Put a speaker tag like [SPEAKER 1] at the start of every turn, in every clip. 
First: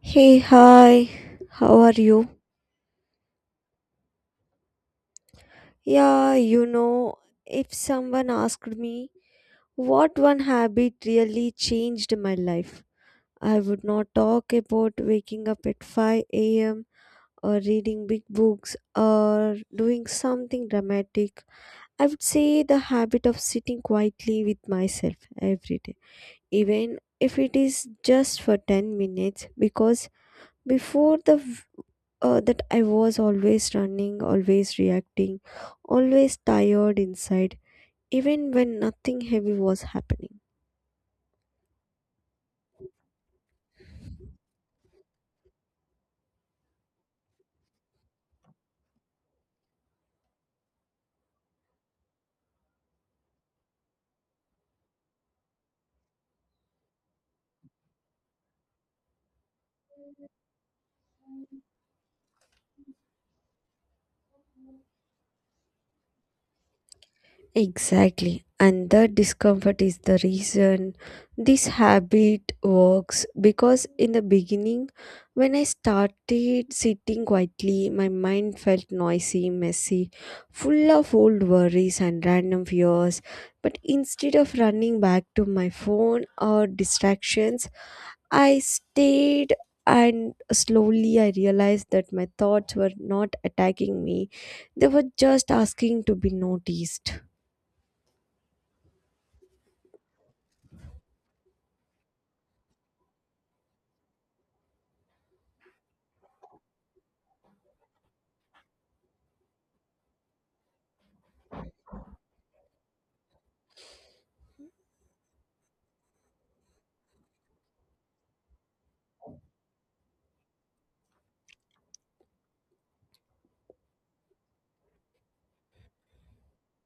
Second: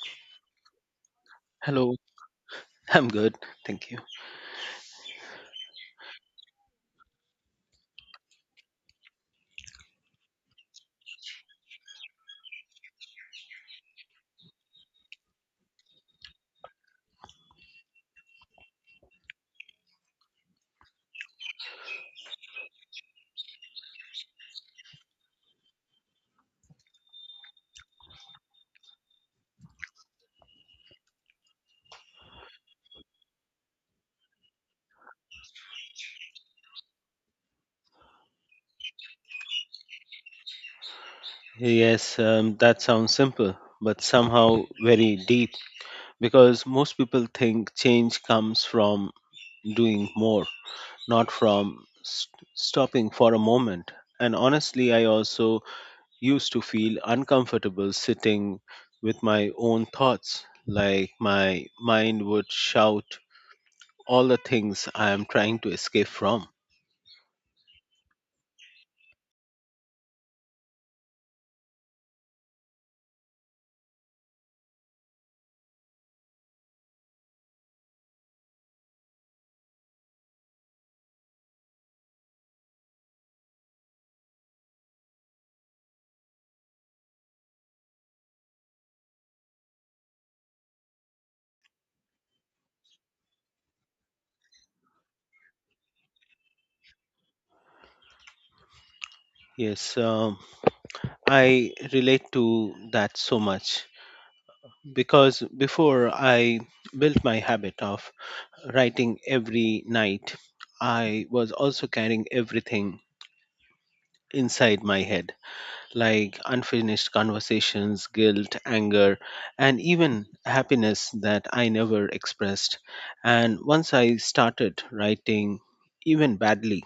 [SPEAKER 1] Hey, hi, how are
[SPEAKER 2] Hello,
[SPEAKER 1] you?
[SPEAKER 2] I'm good. Thank you.
[SPEAKER 1] Yeah, if someone asked me what one habit really changed my life, I would not talk about waking up at 5 a.m. or reading big books or doing something dramatic. I would say the habit of sitting quietly with myself every day, even if it is just for 10 minutes, because before the that I was always running, always reacting, always tired inside, even when nothing heavy was happening.
[SPEAKER 2] Yes, that sounds simple, but somehow very deep because most people think change comes from doing more, not from stopping for a moment. And honestly, I also used to feel uncomfortable sitting with my own thoughts, like my mind would shout all the things I am trying to escape from.
[SPEAKER 1] Exactly. And that discomfort is the reason this habit works because in the beginning, when I started sitting quietly, my mind felt noisy, messy, full of old worries and random fears. But instead of running back to my phone or distractions, I stayed and slowly I realized that my thoughts were not attacking me, they were just asking to be noticed.
[SPEAKER 2] Yes, um, I relate to that so much because before I built my habit of writing every night, I was also carrying everything inside my head, like unfinished conversations, guilt, anger, and even happiness that I never expressed. And once I started writing, even badly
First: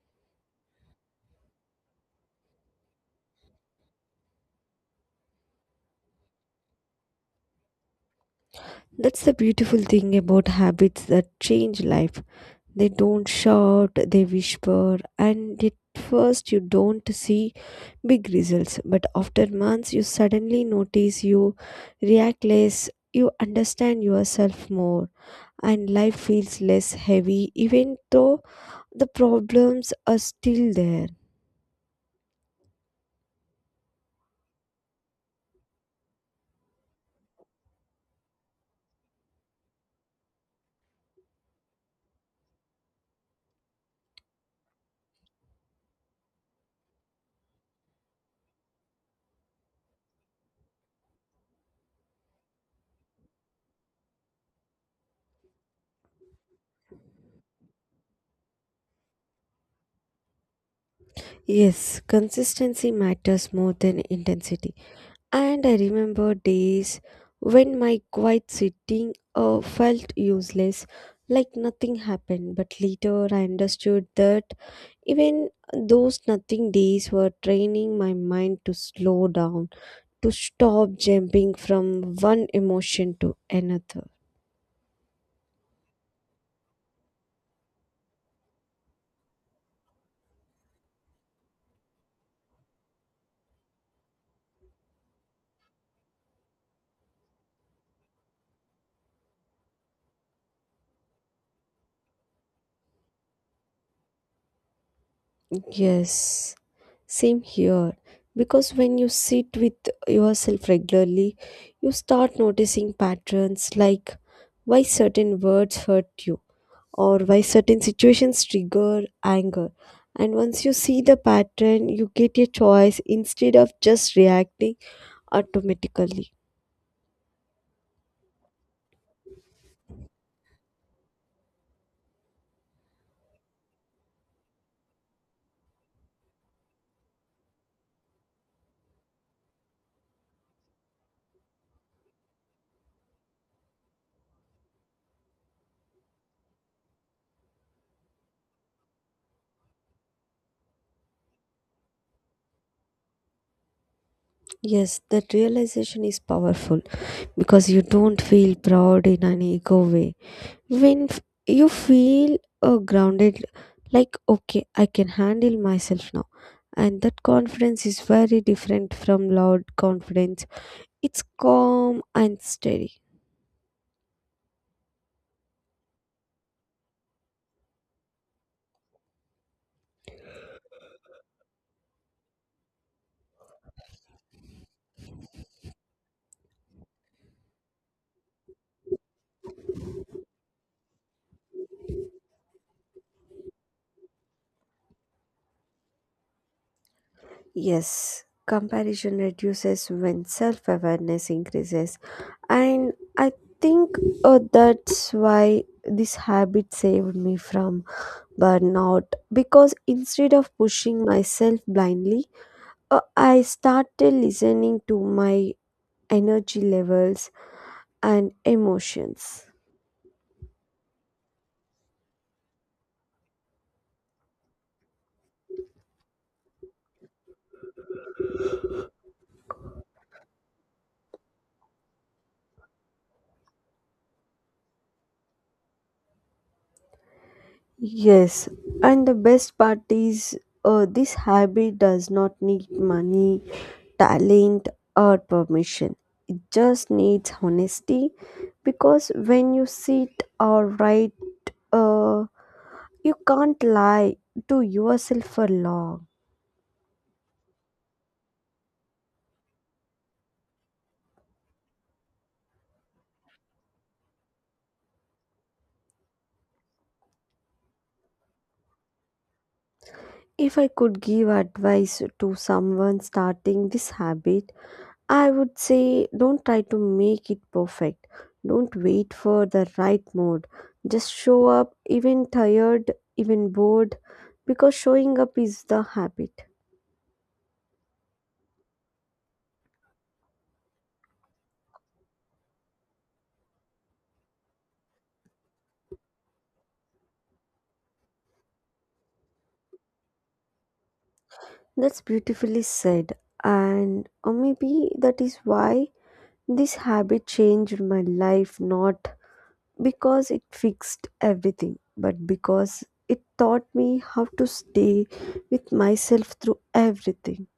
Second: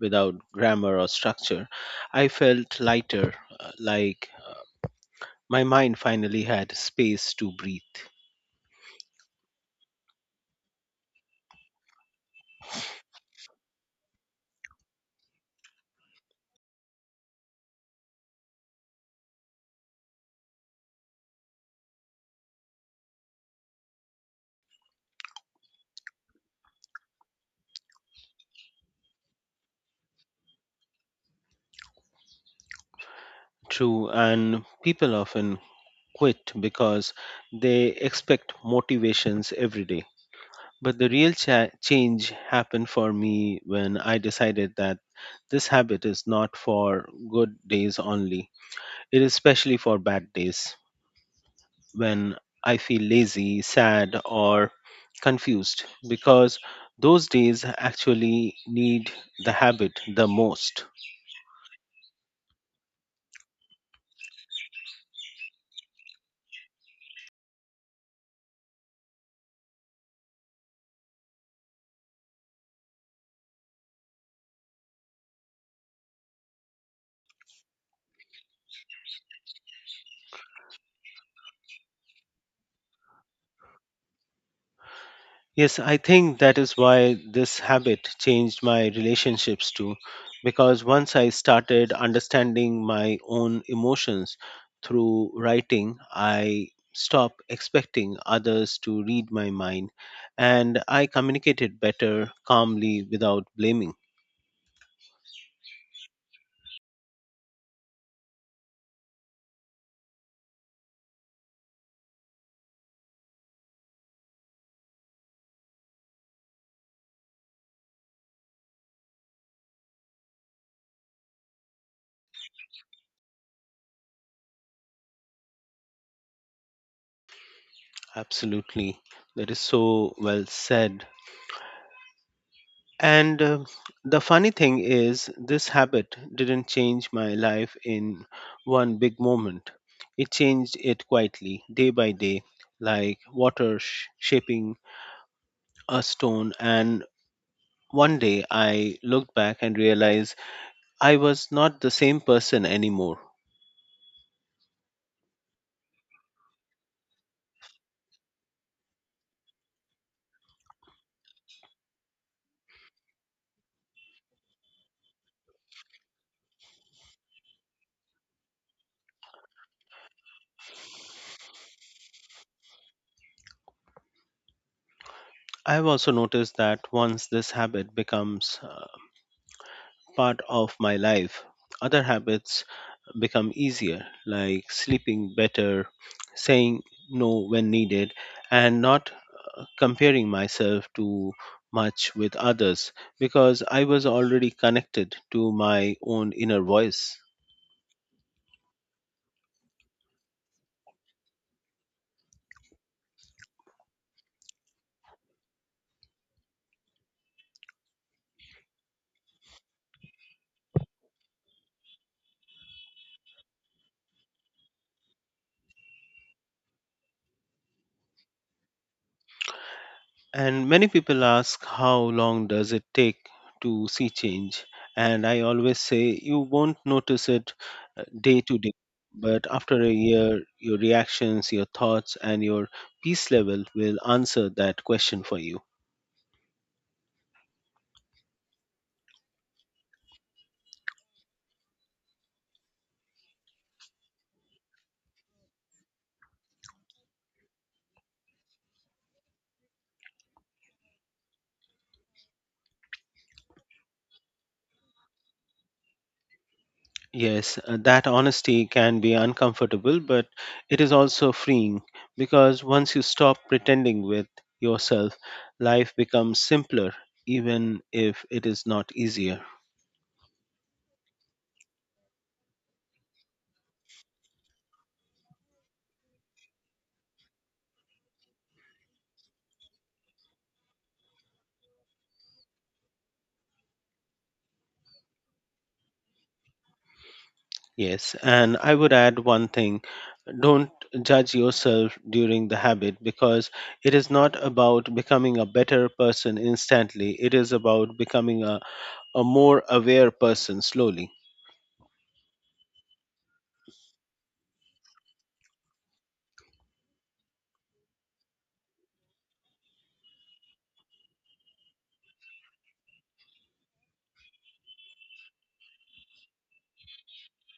[SPEAKER 2] without grammar or structure, I felt lighter, like my mind finally had space to breathe.
[SPEAKER 1] That's the beautiful thing about habits that change life. They don't shout, they whisper, and at first you don't see big results. But after months, you suddenly notice you react less, you understand yourself more, and life feels less heavy, even though the problems are still there.
[SPEAKER 2] True, and people often quit because they expect motivations every day. But the real change happened for me when I decided that this habit is not for good days only. It is especially for bad days when I feel lazy, sad, or confused because those days actually need the habit the most.
[SPEAKER 1] Yes, consistency matters more than intensity. And I remember days when my quiet sitting felt useless, like nothing happened. But later I understood that even those nothing days were training my mind to slow down, to stop jumping from one emotion to another.
[SPEAKER 2] Yes, I think that is why this habit changed my relationships too, because once I started understanding my own emotions through writing, I stopped expecting others to read my mind and I communicated better calmly without blaming.
[SPEAKER 1] Yes, same here. Because when you sit with yourself regularly, you start noticing patterns like why certain words hurt you or why certain situations trigger anger. And once you see the pattern, you get a choice instead of just reacting automatically.
[SPEAKER 2] Absolutely. That is so well said. And The funny thing is, this habit didn't change my life in one big moment. It changed it quietly, day by day, like water shaping a stone. And one day I looked back and realized I was not the same person anymore.
[SPEAKER 1] Yes, that realization is powerful because you don't feel proud in an ego way when you feel grounded, like okay I can handle myself now, and that confidence is very different from loud confidence. It's calm and steady.
[SPEAKER 2] I've also noticed that once this habit becomes part of my life, other habits become easier, like sleeping better, saying no when needed, and not comparing myself too much with others because I was already connected to my own inner voice.
[SPEAKER 1] Yes, comparison reduces when self-awareness increases, and I think that's why this habit saved me from burnout, because instead of pushing myself blindly, I started listening to my energy levels, and emotions.
[SPEAKER 2] And many people ask, how long does it take to see change? And I always say, you won't notice it day to day. But after a year, your reactions, your thoughts, and your peace level will answer that question for you.
[SPEAKER 1] Yes, and the best part is this habit does not need money, talent, or permission. It just needs honesty because when you sit or write, uh, you can't lie to yourself for long.
[SPEAKER 2] Yes, that honesty can be uncomfortable, but it is also freeing because once you stop pretending with yourself, life becomes simpler, even if it is not easier.
[SPEAKER 1] If I could give advice to someone starting this habit, I would say don't try to make it perfect. Don't wait for the right mood. Just show up, even tired, even bored, because showing up is the habit.
[SPEAKER 2] Yes, and I would add one thing: don't judge yourself during the habit because it is not about becoming a better person instantly, it is about becoming a more aware person slowly.
[SPEAKER 1] That's beautifully said. And or maybe that is why this habit changed my life, not because it fixed everything, but because it taught me how to stay with myself through everything.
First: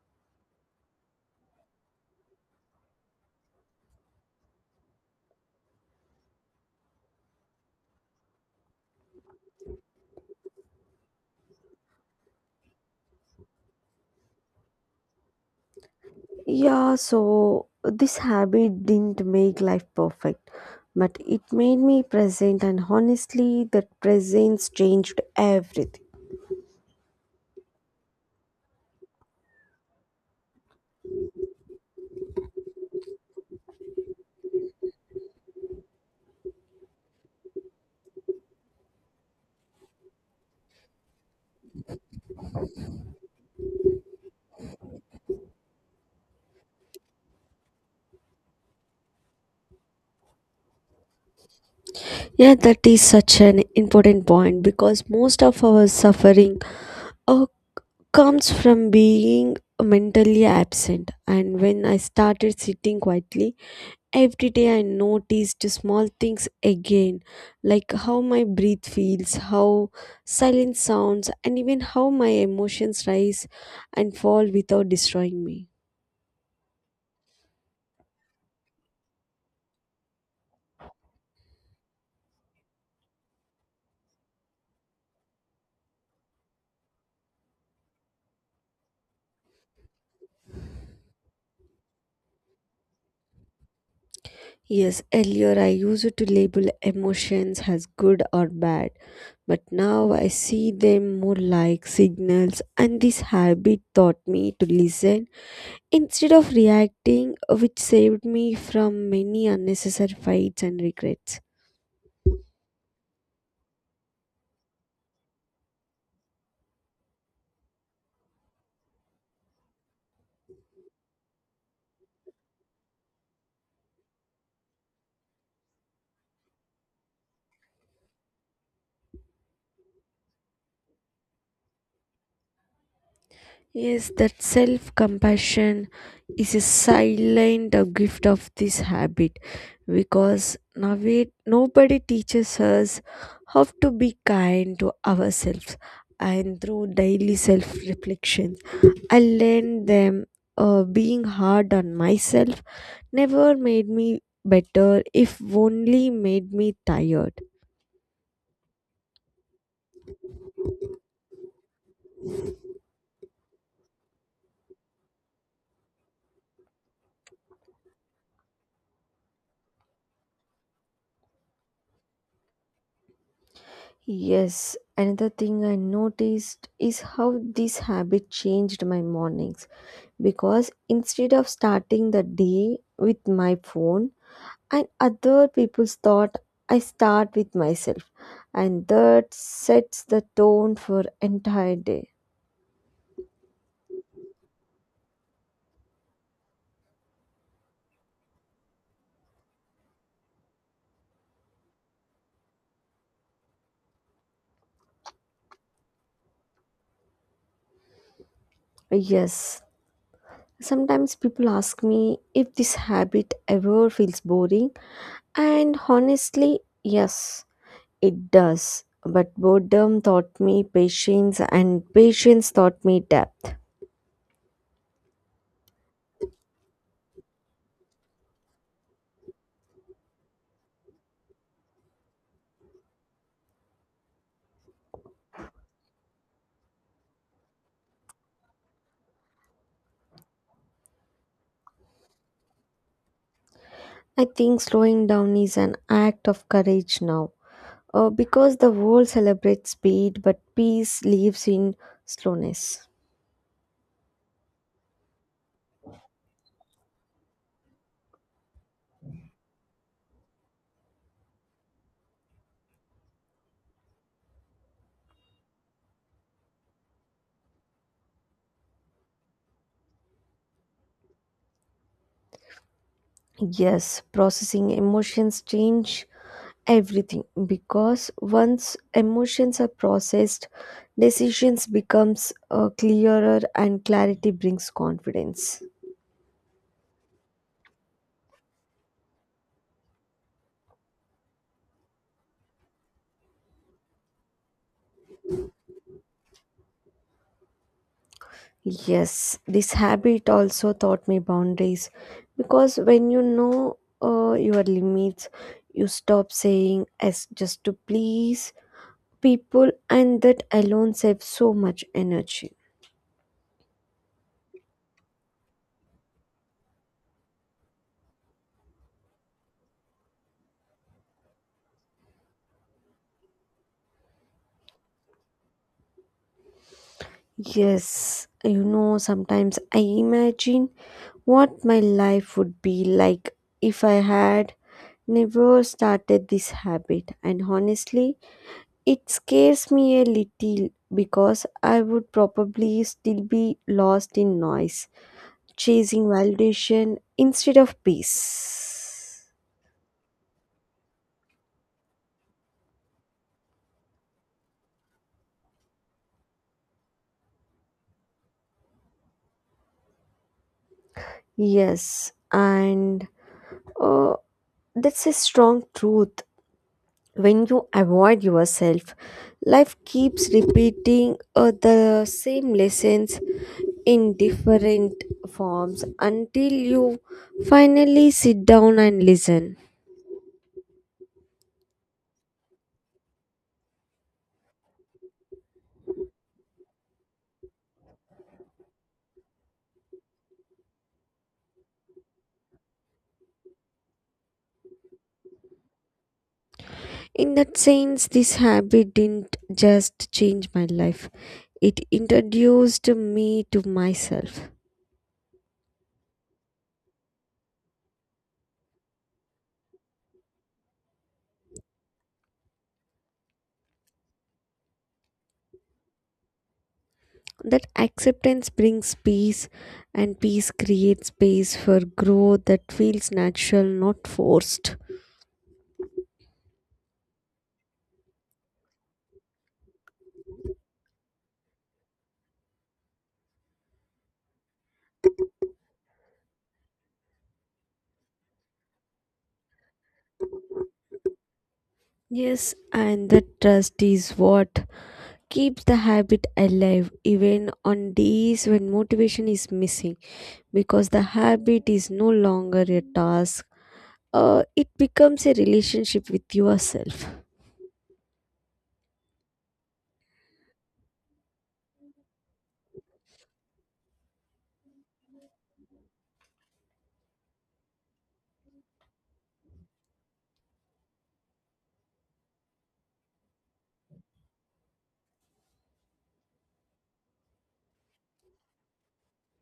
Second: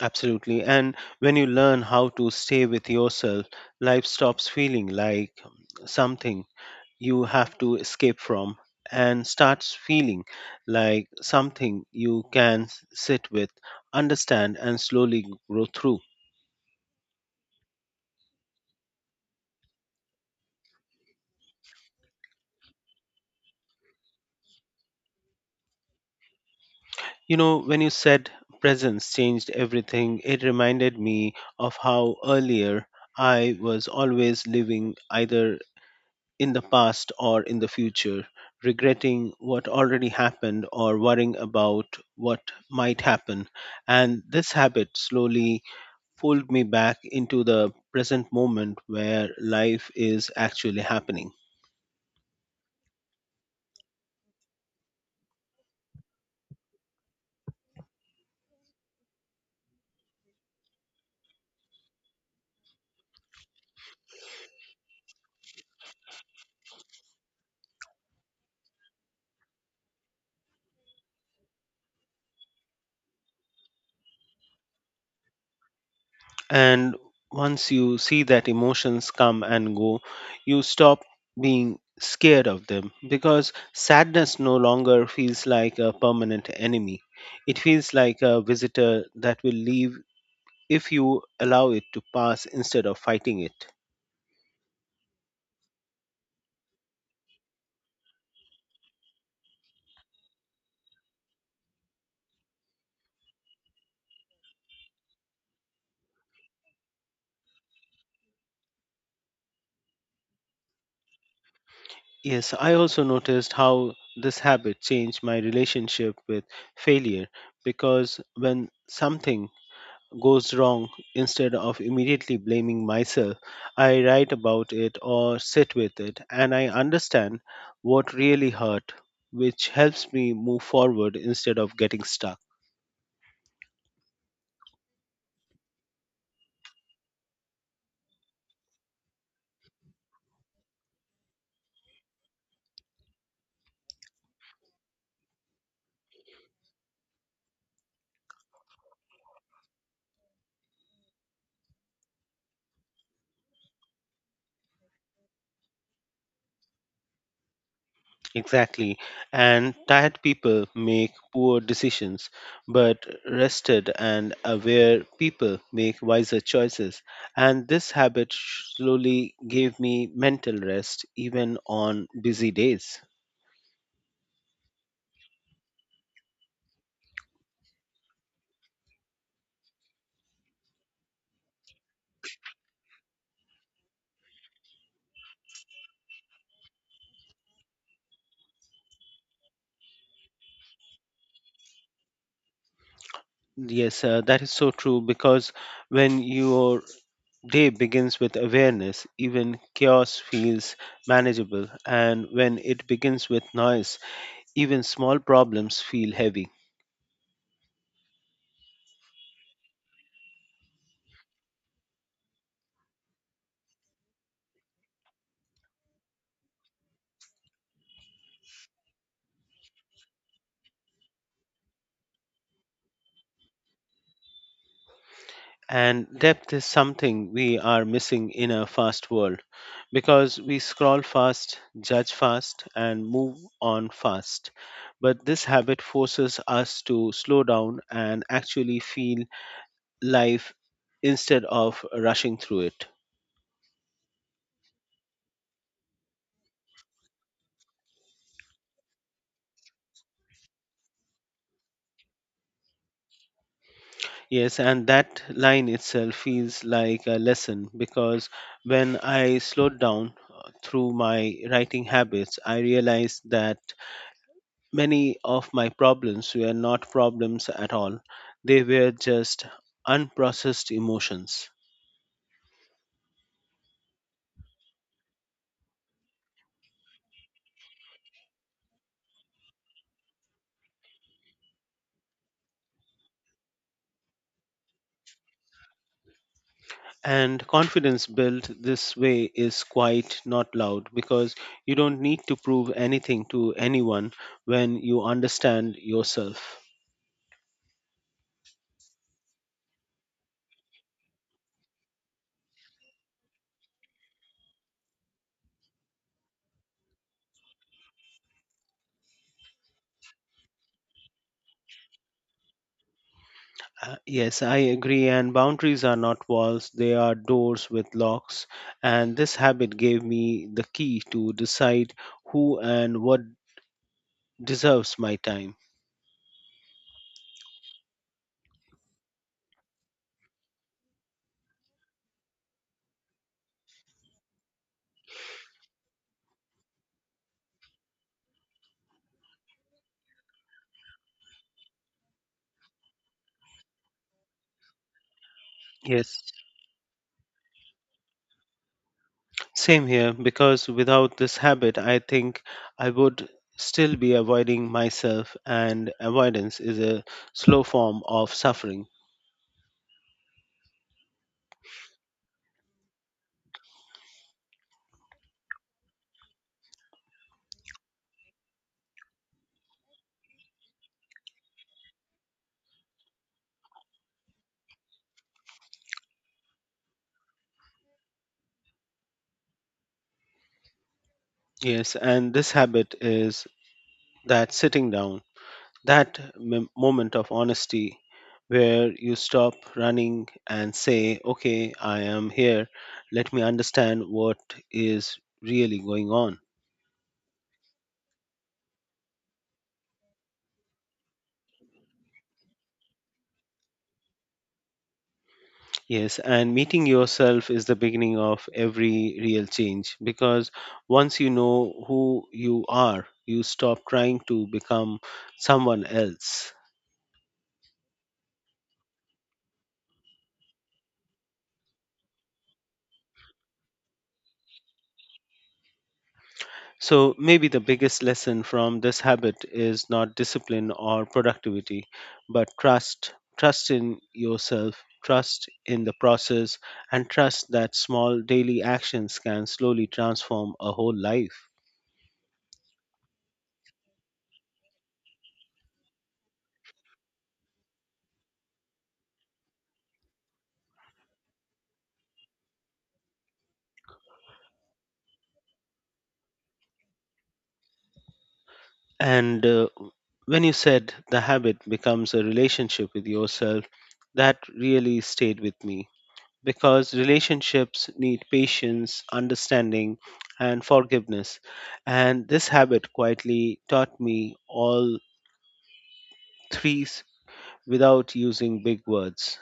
[SPEAKER 2] Absolutely. And when you learn how to stay with yourself, life stops feeling like something you have to escape from and starts feeling like something you can sit with, understand, and slowly grow through.
[SPEAKER 1] Yeah, so this habit didn't make life perfect, but it made me present, and honestly, that presence changed everything.
[SPEAKER 2] You know, when you said presence changed everything, it reminded me of how earlier I was always living either in the past or in the future, regretting what already happened or worrying about what might happen. And this habit slowly pulled me back into the present moment where life is actually happening.
[SPEAKER 1] Yeah, that is such an important point because most of our suffering uh, comes from being mentally absent. And when I started sitting quietly every day, I noticed small things again, like how my breath feels, how silence sounds, and even how my emotions rise and fall without destroying me.
[SPEAKER 2] And once you see that emotions come and go, you stop being scared of them because sadness no longer feels like a permanent enemy. It feels like a visitor that will leave if you allow it to pass instead of fighting it.
[SPEAKER 1] Yes, earlier I used to label emotions as good or bad, but now I see them more like signals, and this habit taught me to listen instead of reacting, which saved me from many unnecessary fights and regrets.
[SPEAKER 2] Yes, I also noticed how this habit changed my relationship with failure because when something goes wrong, instead of immediately blaming myself, I write about it or sit with it and I understand what really hurt, which helps me move forward instead of getting stuck.
[SPEAKER 1] Yes, that self compassion is a silent gift of this habit because now nobody teaches us how to be kind to ourselves. And through daily self reflection, I learned them being hard on myself never made me better, if only made me tired.
[SPEAKER 2] Exactly. And tired people make poor decisions, but rested and aware people make wiser choices. And this habit slowly gave me mental rest even on busy days.
[SPEAKER 1] Yes, another thing I noticed is how this habit changed my mornings, because instead of starting the day with my phone and other people's thought, I start with myself, and that sets the tone for entire day.
[SPEAKER 2] Yes, that is so true because when your day begins with awareness, even chaos feels manageable. And when it begins with noise, even small problems feel heavy.
[SPEAKER 1] Yes, sometimes people ask me if this habit ever feels boring, and honestly yes it does, but boredom taught me patience, and patience taught me depth.
[SPEAKER 2] And depth is something we are missing in a fast world because we scroll fast, judge fast, and move on fast. But this habit forces us to slow down and actually feel life instead of rushing through it.
[SPEAKER 1] I think slowing down is an act of courage now, because the world celebrates speed, but peace lives in slowness.
[SPEAKER 2] Yes, and that line itself feels like a lesson because when I slowed down through my writing habits, I realized that many of my problems were not problems at all, they were just unprocessed emotions.
[SPEAKER 1] Yes, processing emotions change everything, because once emotions are processed, decisions becomes clearer, and clarity brings confidence.
[SPEAKER 2] And confidence built this way is quite not loud because you don't need to prove anything to anyone when you understand yourself.
[SPEAKER 1] Yes, this habit also taught me boundaries, because when you know your limits, you stop saying yes just to please people, and that alone saves so much energy.
[SPEAKER 2] Yes, I agree. And boundaries are not walls, they are doors with locks. And this habit gave me the key to decide who and what deserves my time.
[SPEAKER 1] Yes, sometimes I imagine what my life would be like if I had never started this habit, and honestly it scares me a little, because I would probably still be lost in noise, chasing
[SPEAKER 2] Yes.
[SPEAKER 1] validation instead of peace.
[SPEAKER 2] Same here, because without this habit, I think I would still be avoiding myself, and avoidance is a slow form of suffering.
[SPEAKER 1] Yes, and uh, that's a strong truth. When you avoid yourself, life keeps repeating the same lessons in different forms until you finally sit down and listen.
[SPEAKER 2] Yes, and this habit is that sitting down, that moment of honesty where you stop running and say, okay, I am here, let me understand what is really going on.
[SPEAKER 1] In that sense, this habit didn't just change my life, it introduced me to myself.
[SPEAKER 2] Yes, and meeting yourself is the beginning of every real change because once you know who you are, you stop trying to become someone else.
[SPEAKER 1] That acceptance brings peace, and peace creates space for growth that feels natural, not forced.
[SPEAKER 2] So, maybe the biggest lesson from this habit is not discipline or productivity, but trust. Trust in yourself, trust in the process, and trust that small daily actions can slowly transform a whole life.
[SPEAKER 1] Yes, and the trust is what keeps the habit alive even on days when motivation is missing, because the habit is no longer a task. It becomes a relationship with yourself.
[SPEAKER 2] And When you said the habit becomes a relationship with yourself, that really stayed with me because relationships need patience, understanding, and forgiveness. And this habit quietly taught me all three without using big words.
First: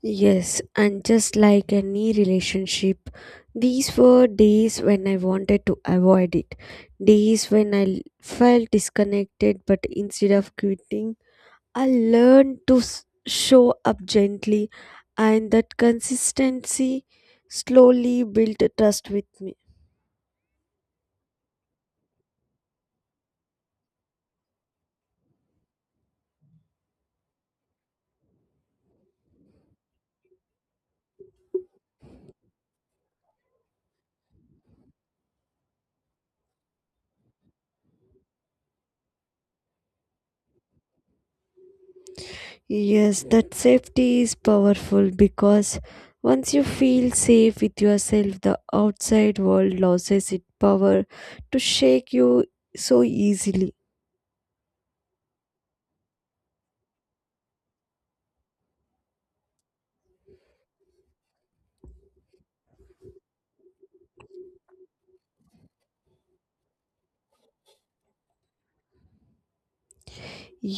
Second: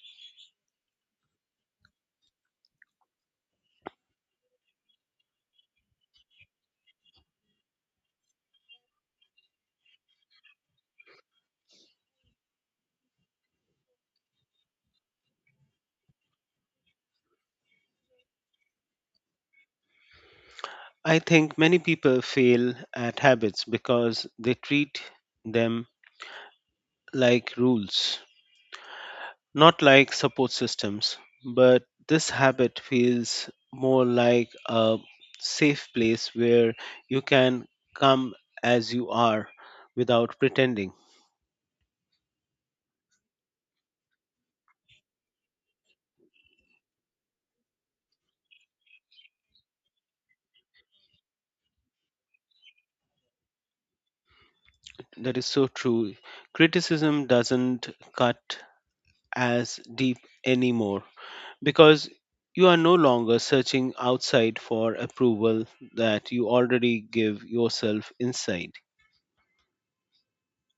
[SPEAKER 1] Yes, and just like any relationship, these were days when I wanted to avoid it. Days when I felt disconnected, but instead of quitting, I learned to show up gently, and that consistency slowly built a trust with me.
[SPEAKER 2] I think many people fail at habits because they treat them like rules, not like support systems, but this habit feels more like a safe place where you can come as you are without pretending.
[SPEAKER 1] Yes, that safety is powerful, because once you feel safe with yourself, the outside world loses its power to shake you so easily.
[SPEAKER 2] That is so true. Criticism doesn't cut as deep anymore because you are no longer searching outside for approval that you already give yourself inside.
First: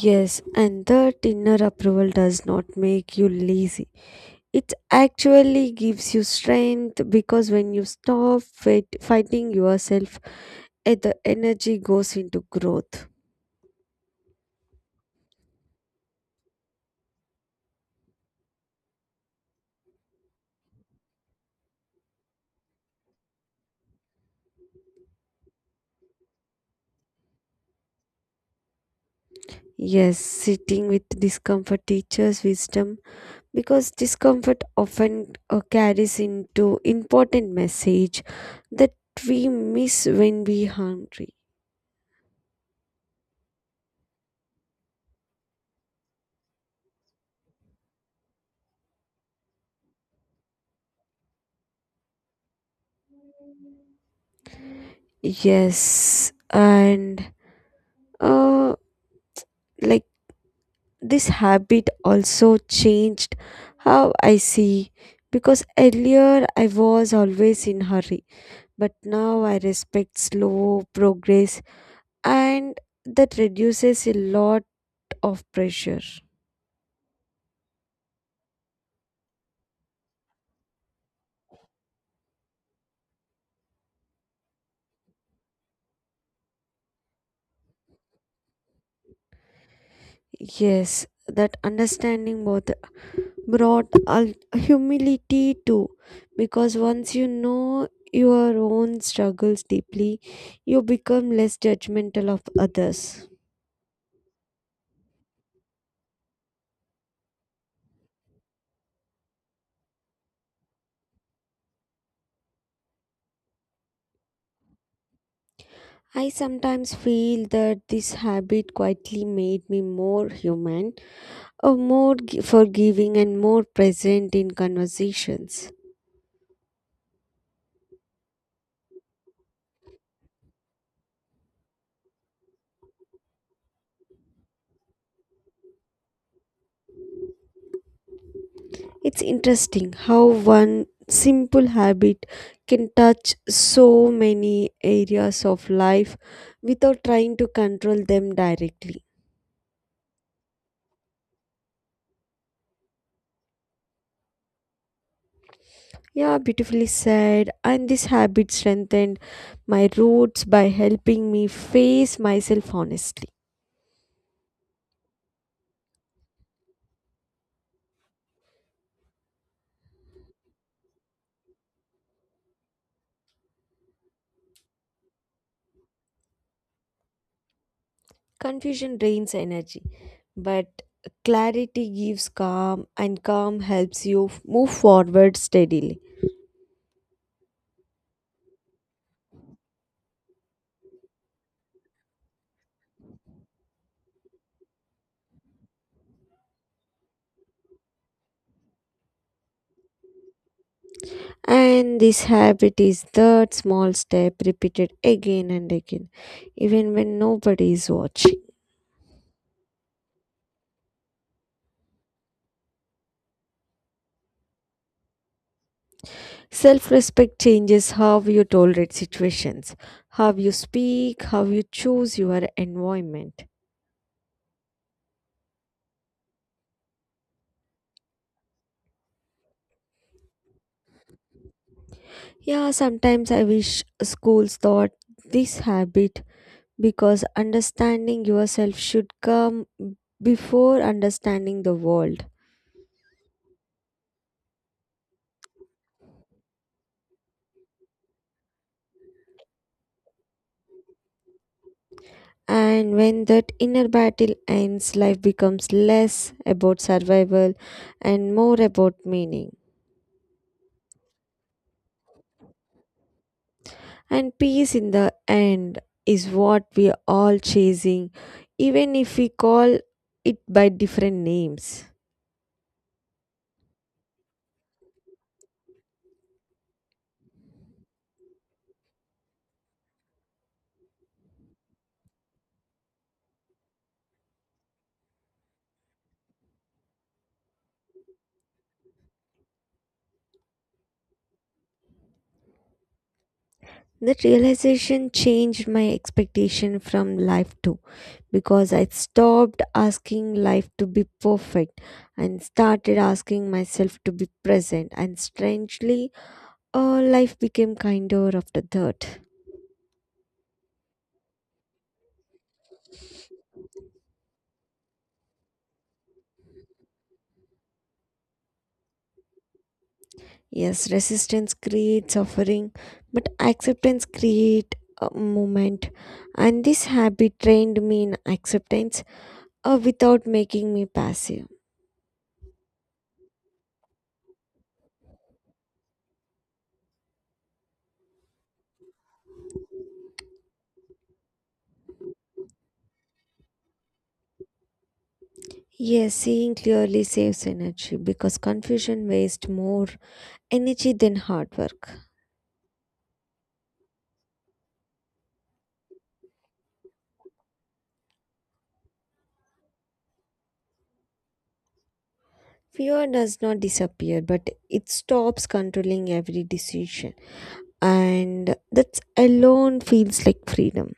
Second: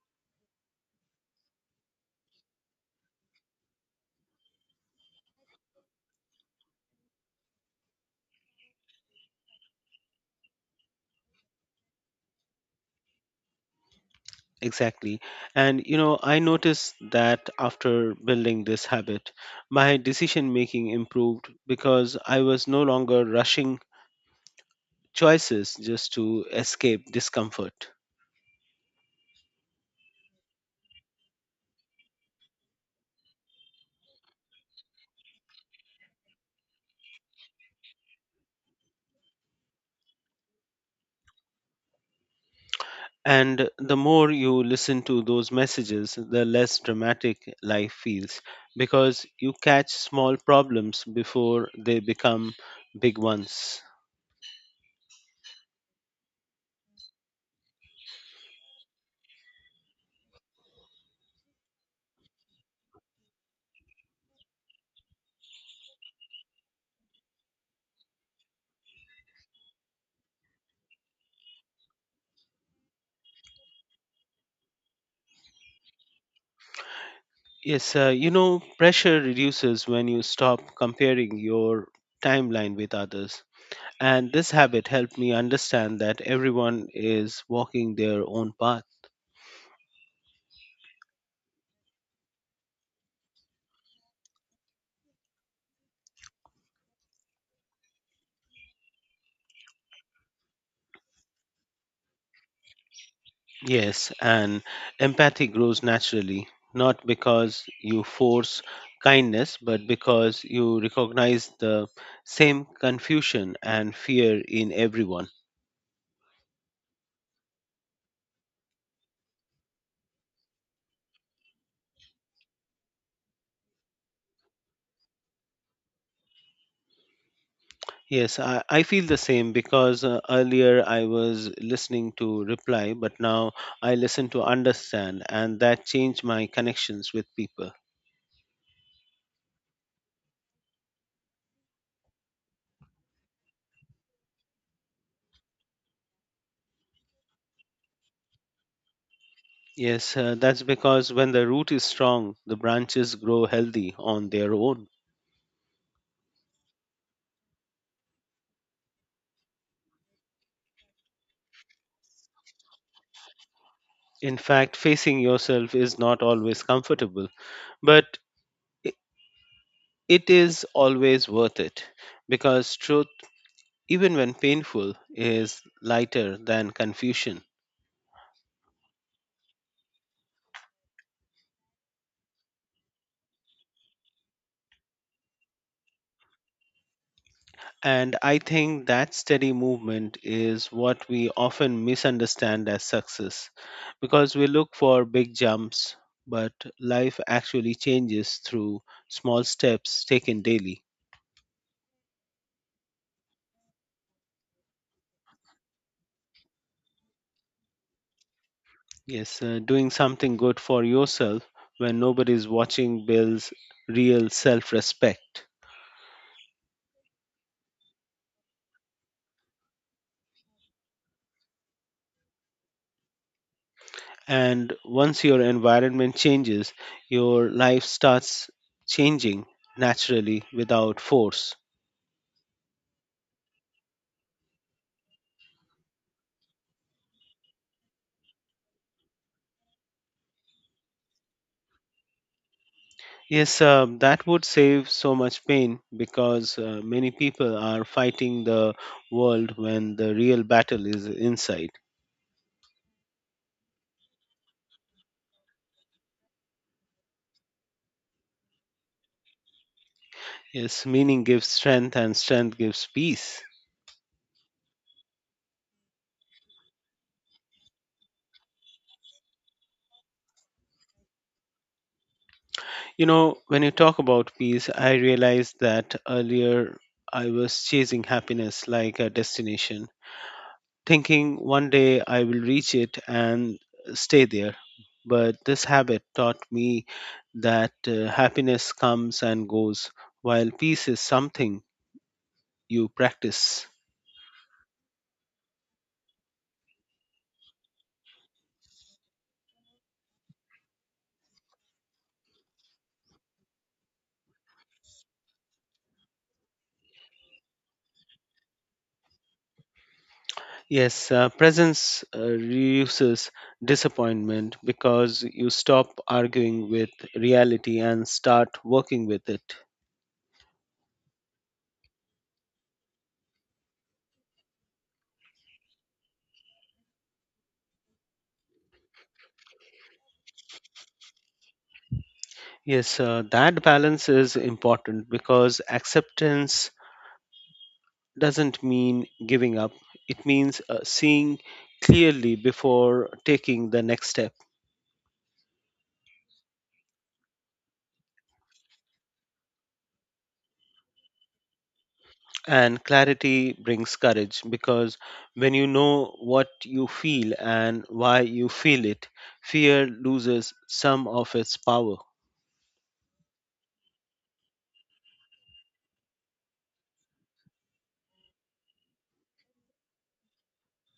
[SPEAKER 1] Yes, and that inner approval does not make you lazy. It actually gives you strength, because when you stop fighting yourself, the energy goes into growth.
[SPEAKER 2] Exactly. And you know, I noticed that after building this habit, my decision making improved because I was no longer rushing choices just to escape discomfort.
[SPEAKER 1] Yes, sitting with discomfort teaches wisdom, because discomfort often carries into important message that we miss when we hungry.
[SPEAKER 2] And the more you listen to those messages, the less dramatic life feels because you catch small problems before they become big ones.
[SPEAKER 1] Yes, and uh, like this habit also changed how I see, because earlier I was always in hurry, but now I respect slow progress, and that reduces a lot of pressure.
[SPEAKER 2] Yes, you know, pressure reduces when you stop comparing your timeline with others. And this habit helped me understand that everyone is walking their own path.
[SPEAKER 1] Yes, that understanding both brought humility too, because once you know your own struggles deeply, you become less judgmental of others.
[SPEAKER 2] Yes, and empathy grows naturally, not because you force kindness, but because you recognize the same confusion and fear in everyone.
[SPEAKER 1] I sometimes feel that this habit quietly made me more human, or more forgiving, and more present in conversations.
[SPEAKER 2] Yes, I feel the same because earlier I was listening to reply, but now I listen to understand, and that changed my connections with people.
[SPEAKER 1] It's interesting how one simple habit can touch so many areas of life without trying to control them directly.
[SPEAKER 2] Yes, that's because when the root is strong, the branches grow healthy on their own.
[SPEAKER 1] Yeah, beautifully said. And this habit strengthened my roots by helping me face myself honestly.
[SPEAKER 2] In fact, facing yourself is not always comfortable, but i- it is always worth it because truth, even when painful, is lighter than confusion.
[SPEAKER 1] Confusion drains energy, but clarity gives calm, and calm helps you move forward steadily.
[SPEAKER 2] And I think that steady movement is what we often misunderstand as success because we look for big jumps, but life actually changes through small steps taken daily.
[SPEAKER 1] And this habit is that small step repeated again and again, even when nobody is watching.
[SPEAKER 2] Yes, Doing something good for yourself when nobody is watching builds real self respect.
[SPEAKER 1] Self respect changes how you tolerate situations, how you speak, how you choose your environment.
[SPEAKER 2] And once your environment changes, your life starts changing naturally without force.
[SPEAKER 1] Yeah, sometimes I wish schools taught this habit, because understanding yourself should come before understanding the world.
[SPEAKER 2] Yes, that would save so much pain because many people are fighting the world when the real battle is inside.
[SPEAKER 1] And when that inner battle ends, life becomes less about survival and more about meaning.
[SPEAKER 2] Yes, meaning gives strength and strength gives peace.
[SPEAKER 1] And peace in the end is what we are all chasing, even if we call it by different names.
[SPEAKER 2] You know, when you talk about peace, I realized that earlier I was chasing happiness like a destination, thinking one day I will reach it and stay there. But this habit taught me that happiness comes and goes, while peace is something you practice.
[SPEAKER 1] That realization changed my expectation from life too, because I stopped asking life to be perfect and started asking myself to be present. And strangely, life became kinder after that.
[SPEAKER 2] Yes, presence reduces disappointment because you stop arguing with reality and start working with it.
[SPEAKER 1] Yes, resistance creates suffering, but acceptance creates a moment. And this habit trained me in acceptance without making me passive.
[SPEAKER 2] Yes, that balance is important because acceptance doesn't mean giving up. It means seeing clearly before taking the next step.
[SPEAKER 1] Yes, seeing clearly saves energy, because confusion wastes more energy than hard work.
[SPEAKER 2] And clarity brings courage because when you know what you feel and why you feel it, fear loses some of its power.
[SPEAKER 1] Fear does not disappear, but it stops controlling every decision. And that alone feels like freedom.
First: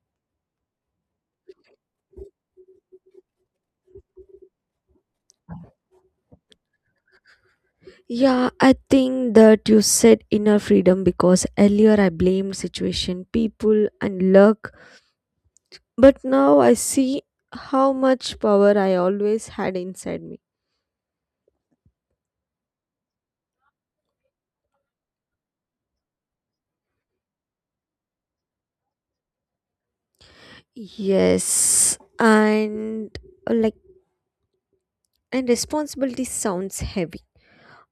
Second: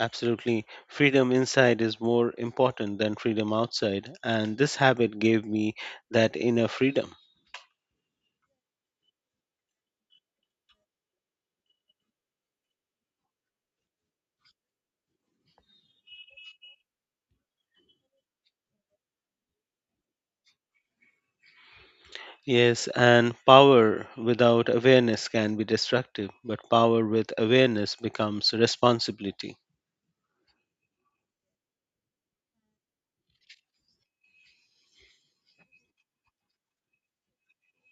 [SPEAKER 2] Absolutely. Freedom inside is more important than freedom outside. And this habit gave me that inner freedom.
[SPEAKER 1] Yeah, I think that you said inner freedom, because earlier I blamed situation, people, and luck, but now I see how much power I always had inside me.
[SPEAKER 2] Yes, and power without awareness can be destructive, but power with awareness becomes responsibility.
[SPEAKER 1] Yes, and uh, like, responsibility sounds heavy,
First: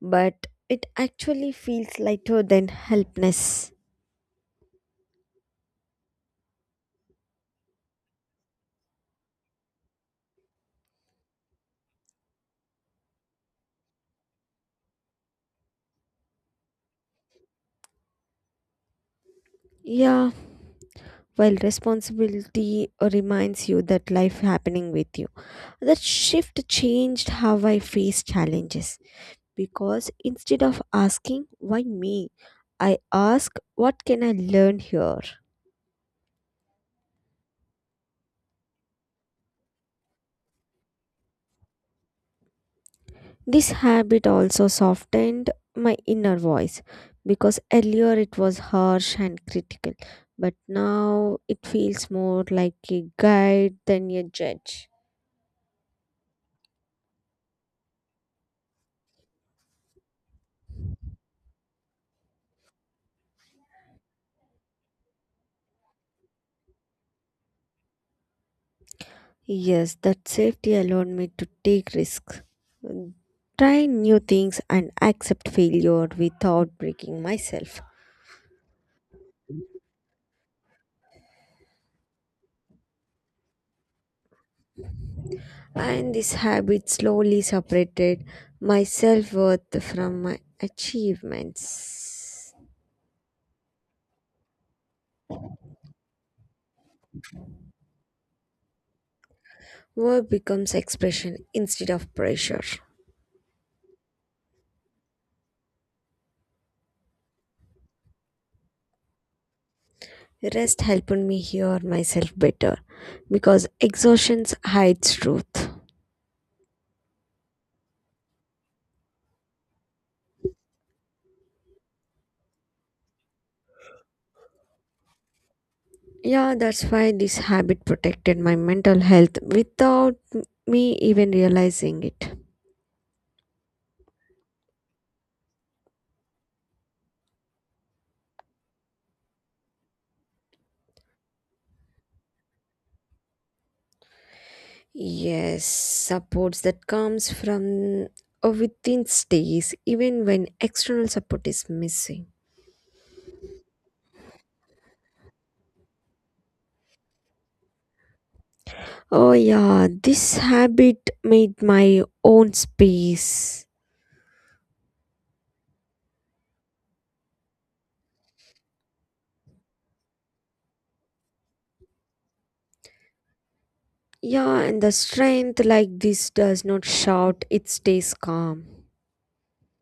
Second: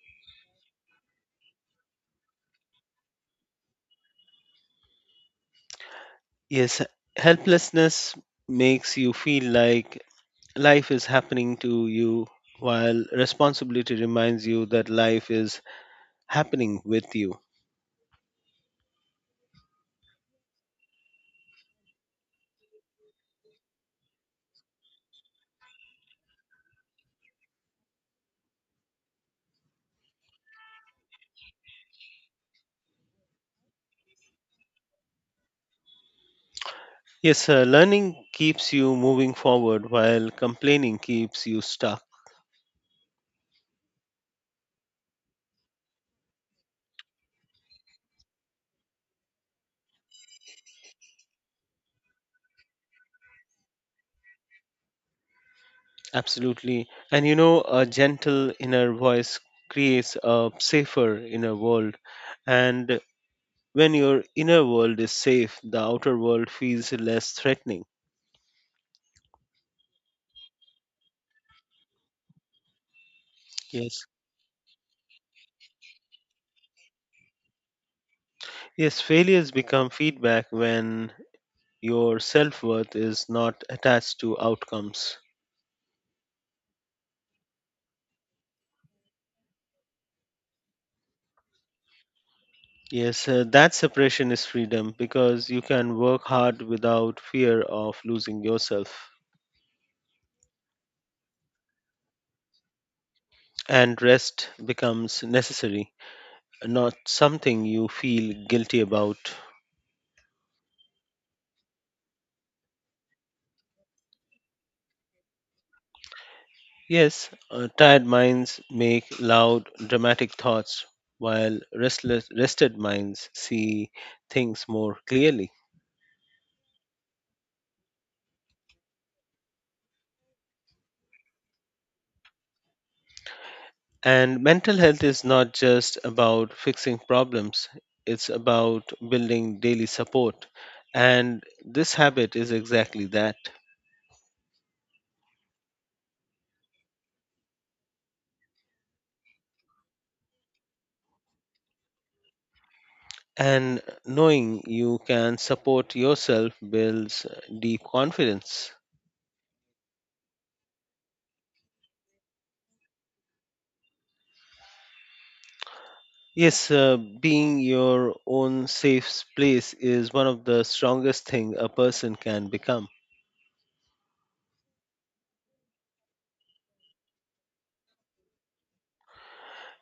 [SPEAKER 1] but it actually feels lighter than helpless.
[SPEAKER 2] Yes, helplessness makes you feel like life is happening to you, while responsibility reminds you that life is happening with you.
[SPEAKER 1] Yeah, well, responsibility reminds you that life happening with you. That shift changed how I face challenges, because instead of asking, why me? I ask, what can I learn here?
[SPEAKER 2] Yes, Learning keeps you moving forward, while complaining keeps you stuck.
[SPEAKER 1] This habit also softened my inner voice, because earlier it was harsh and critical, but now it feels more like a guide than a judge.
[SPEAKER 2] Absolutely. And you know, a gentle inner voice creates a safer inner world. And when your inner world is safe, the outer world feels less threatening.
[SPEAKER 1] Yes, that safety allowed me to take risks, try
[SPEAKER 2] Yes.
[SPEAKER 1] new things, and accept failure without breaking myself.
[SPEAKER 2] Yes, failures become feedback when your self worth is not attached to outcomes.
[SPEAKER 1] And this habit slowly separated my self worth from my achievements.
[SPEAKER 2] Yes, that separation is freedom because you can work hard without fear of losing yourself,
[SPEAKER 1] Work becomes expression instead of pressure.
[SPEAKER 2] and rest becomes necessary, not something you feel guilty about.
[SPEAKER 1] Rest helped me hear myself better, because exhaustion hides truth.
[SPEAKER 2] Yes, Tired minds make loud, dramatic thoughts, while restless, rested minds see things more clearly.
[SPEAKER 1] Yeah, that's why this habit protected my mental health without me even realizing it.
[SPEAKER 2] And mental health is not just about fixing problems, it's about building daily support. And this habit is exactly that.
[SPEAKER 1] Yes, supports that comes from within stays even when external support is missing.
[SPEAKER 2] And knowing you can support yourself builds deep confidence.
[SPEAKER 1] Oh, yeah, this habit made my own space.
[SPEAKER 2] Yes, Being your own safe place is one of the strongest thing a person can become.
[SPEAKER 1] Yeah, and the strength like this does not shout, it stays calm.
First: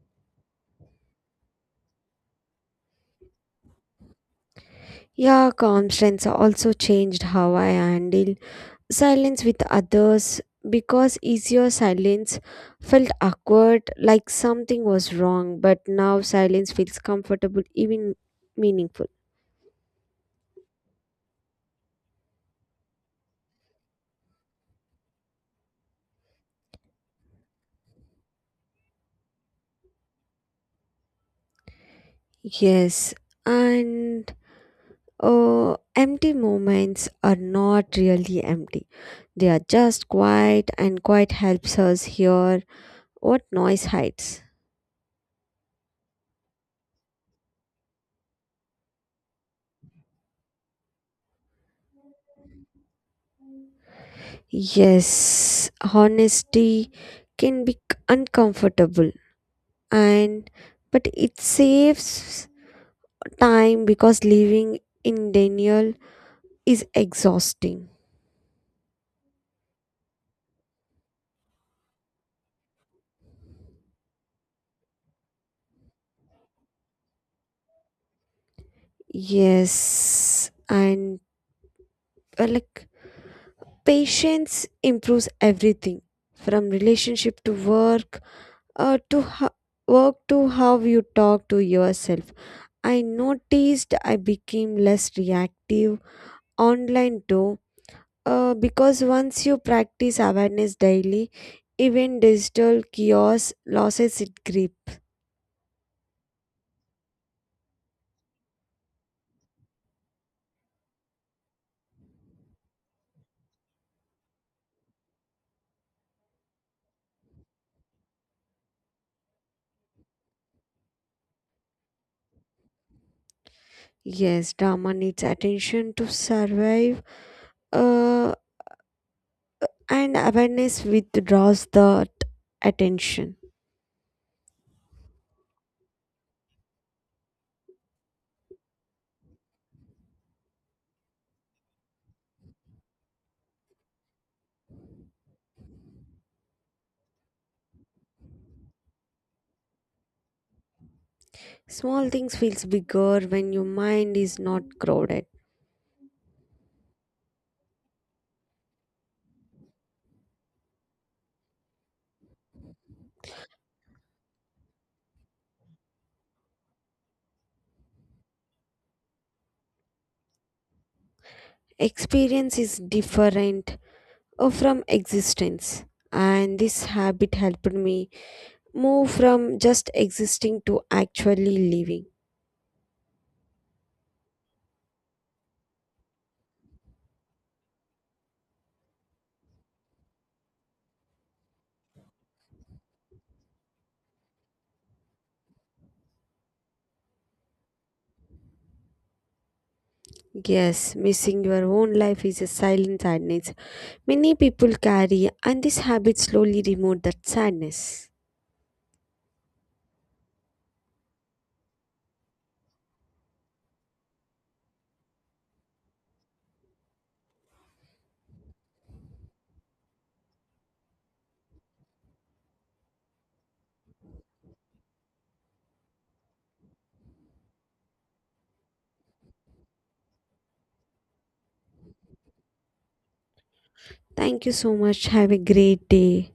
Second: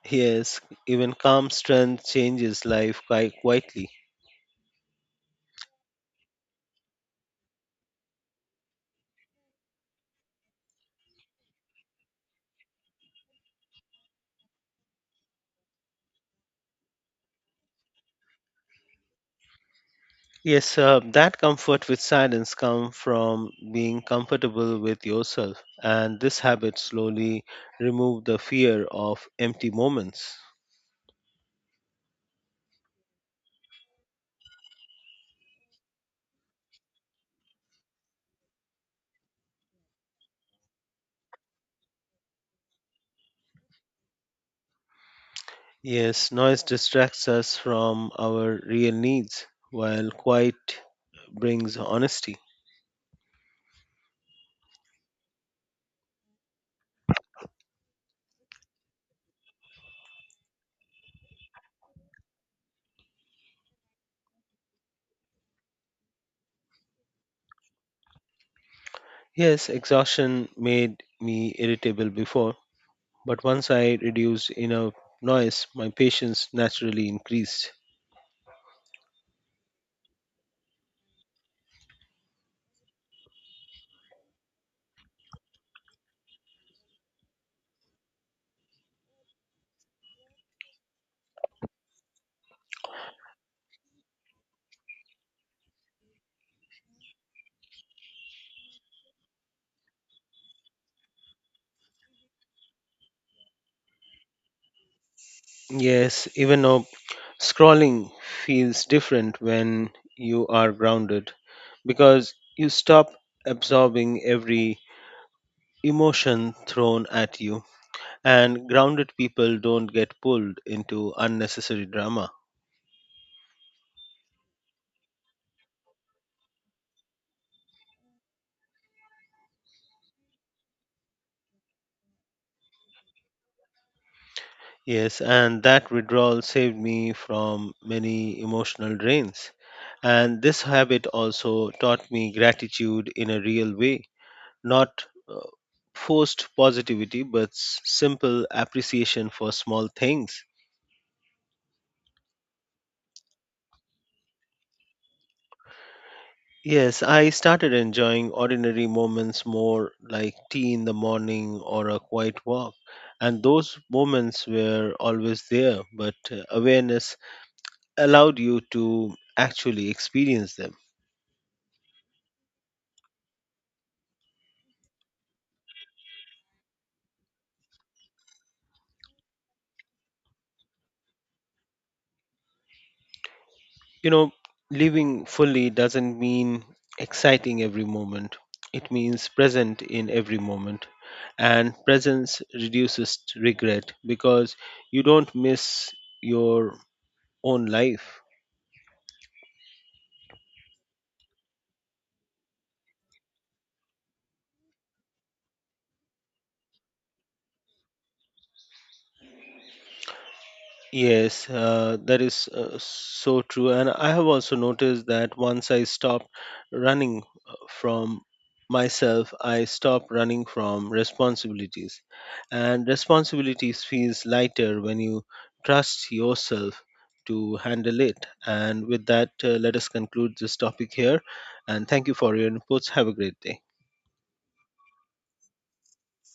[SPEAKER 2] Yes, even calm strength changes life quite quietly.
[SPEAKER 1] Yeah, calm strengths also changed how I handle silence with others, because easier silence felt awkward, like something was wrong, but now silence feels comfortable, even meaningful.
[SPEAKER 2] Yes, that comfort with silence comes from being comfortable with yourself, and this habit slowly remove the fear of empty moments.
[SPEAKER 1] Yes, and empty moments are not really empty. They are just quiet, and quiet helps us hear what noise hides.
[SPEAKER 2] Yes, noise distracts us from our real needs, while quiet brings honesty.
[SPEAKER 1] Yes, honesty can be uncomfortable, and but it saves time, because living in denial is exhausting.
[SPEAKER 2] Yes, exhaustion made me irritable before, but once I reduced enough noise, my patience naturally increased.
[SPEAKER 1] Yes, and like patience improves everything from relationship to work, uh, to ho- to how you talk to yourself. I noticed I became less reactive online too, because once you practice awareness daily, even digital chaos loses its grip.
[SPEAKER 2] Yes, even though scrolling feels different when you are grounded because you stop absorbing every emotion thrown at you, and grounded people don't get pulled into unnecessary drama.
[SPEAKER 1] Yes, drama needs attention to survive, uh, and awareness withdraws that attention.
[SPEAKER 2] Yes, and that withdrawal saved me from many emotional drains. And this habit also taught me gratitude in a real way, not forced positivity, but simple appreciation for small things.
[SPEAKER 1] Small things feels bigger when your mind is not crowded.
[SPEAKER 2] Yes, I started enjoying ordinary moments more, like tea in the morning or a quiet walk. And those moments were always there, but awareness allowed you to actually experience them.
[SPEAKER 1] Experience is different from existence, and this habit helped me move from just existing to actually living.
[SPEAKER 2] You know, living fully doesn't mean exciting every moment. It means present in every moment. And presence reduces regret because you don't miss your own life.
[SPEAKER 1] Yes, missing your own life is a silent sadness many people carry, and this habit slowly removes that sadness.
[SPEAKER 2] Yes, that is so true. And I have also noticed that once I stopped running from myself, I stopped running from responsibilities. And responsibilities feels lighter when you trust yourself to handle it. And with that, let us conclude this topic here. And thank you for your inputs. Have a great day.
[SPEAKER 1] Thank you so much, have a great day.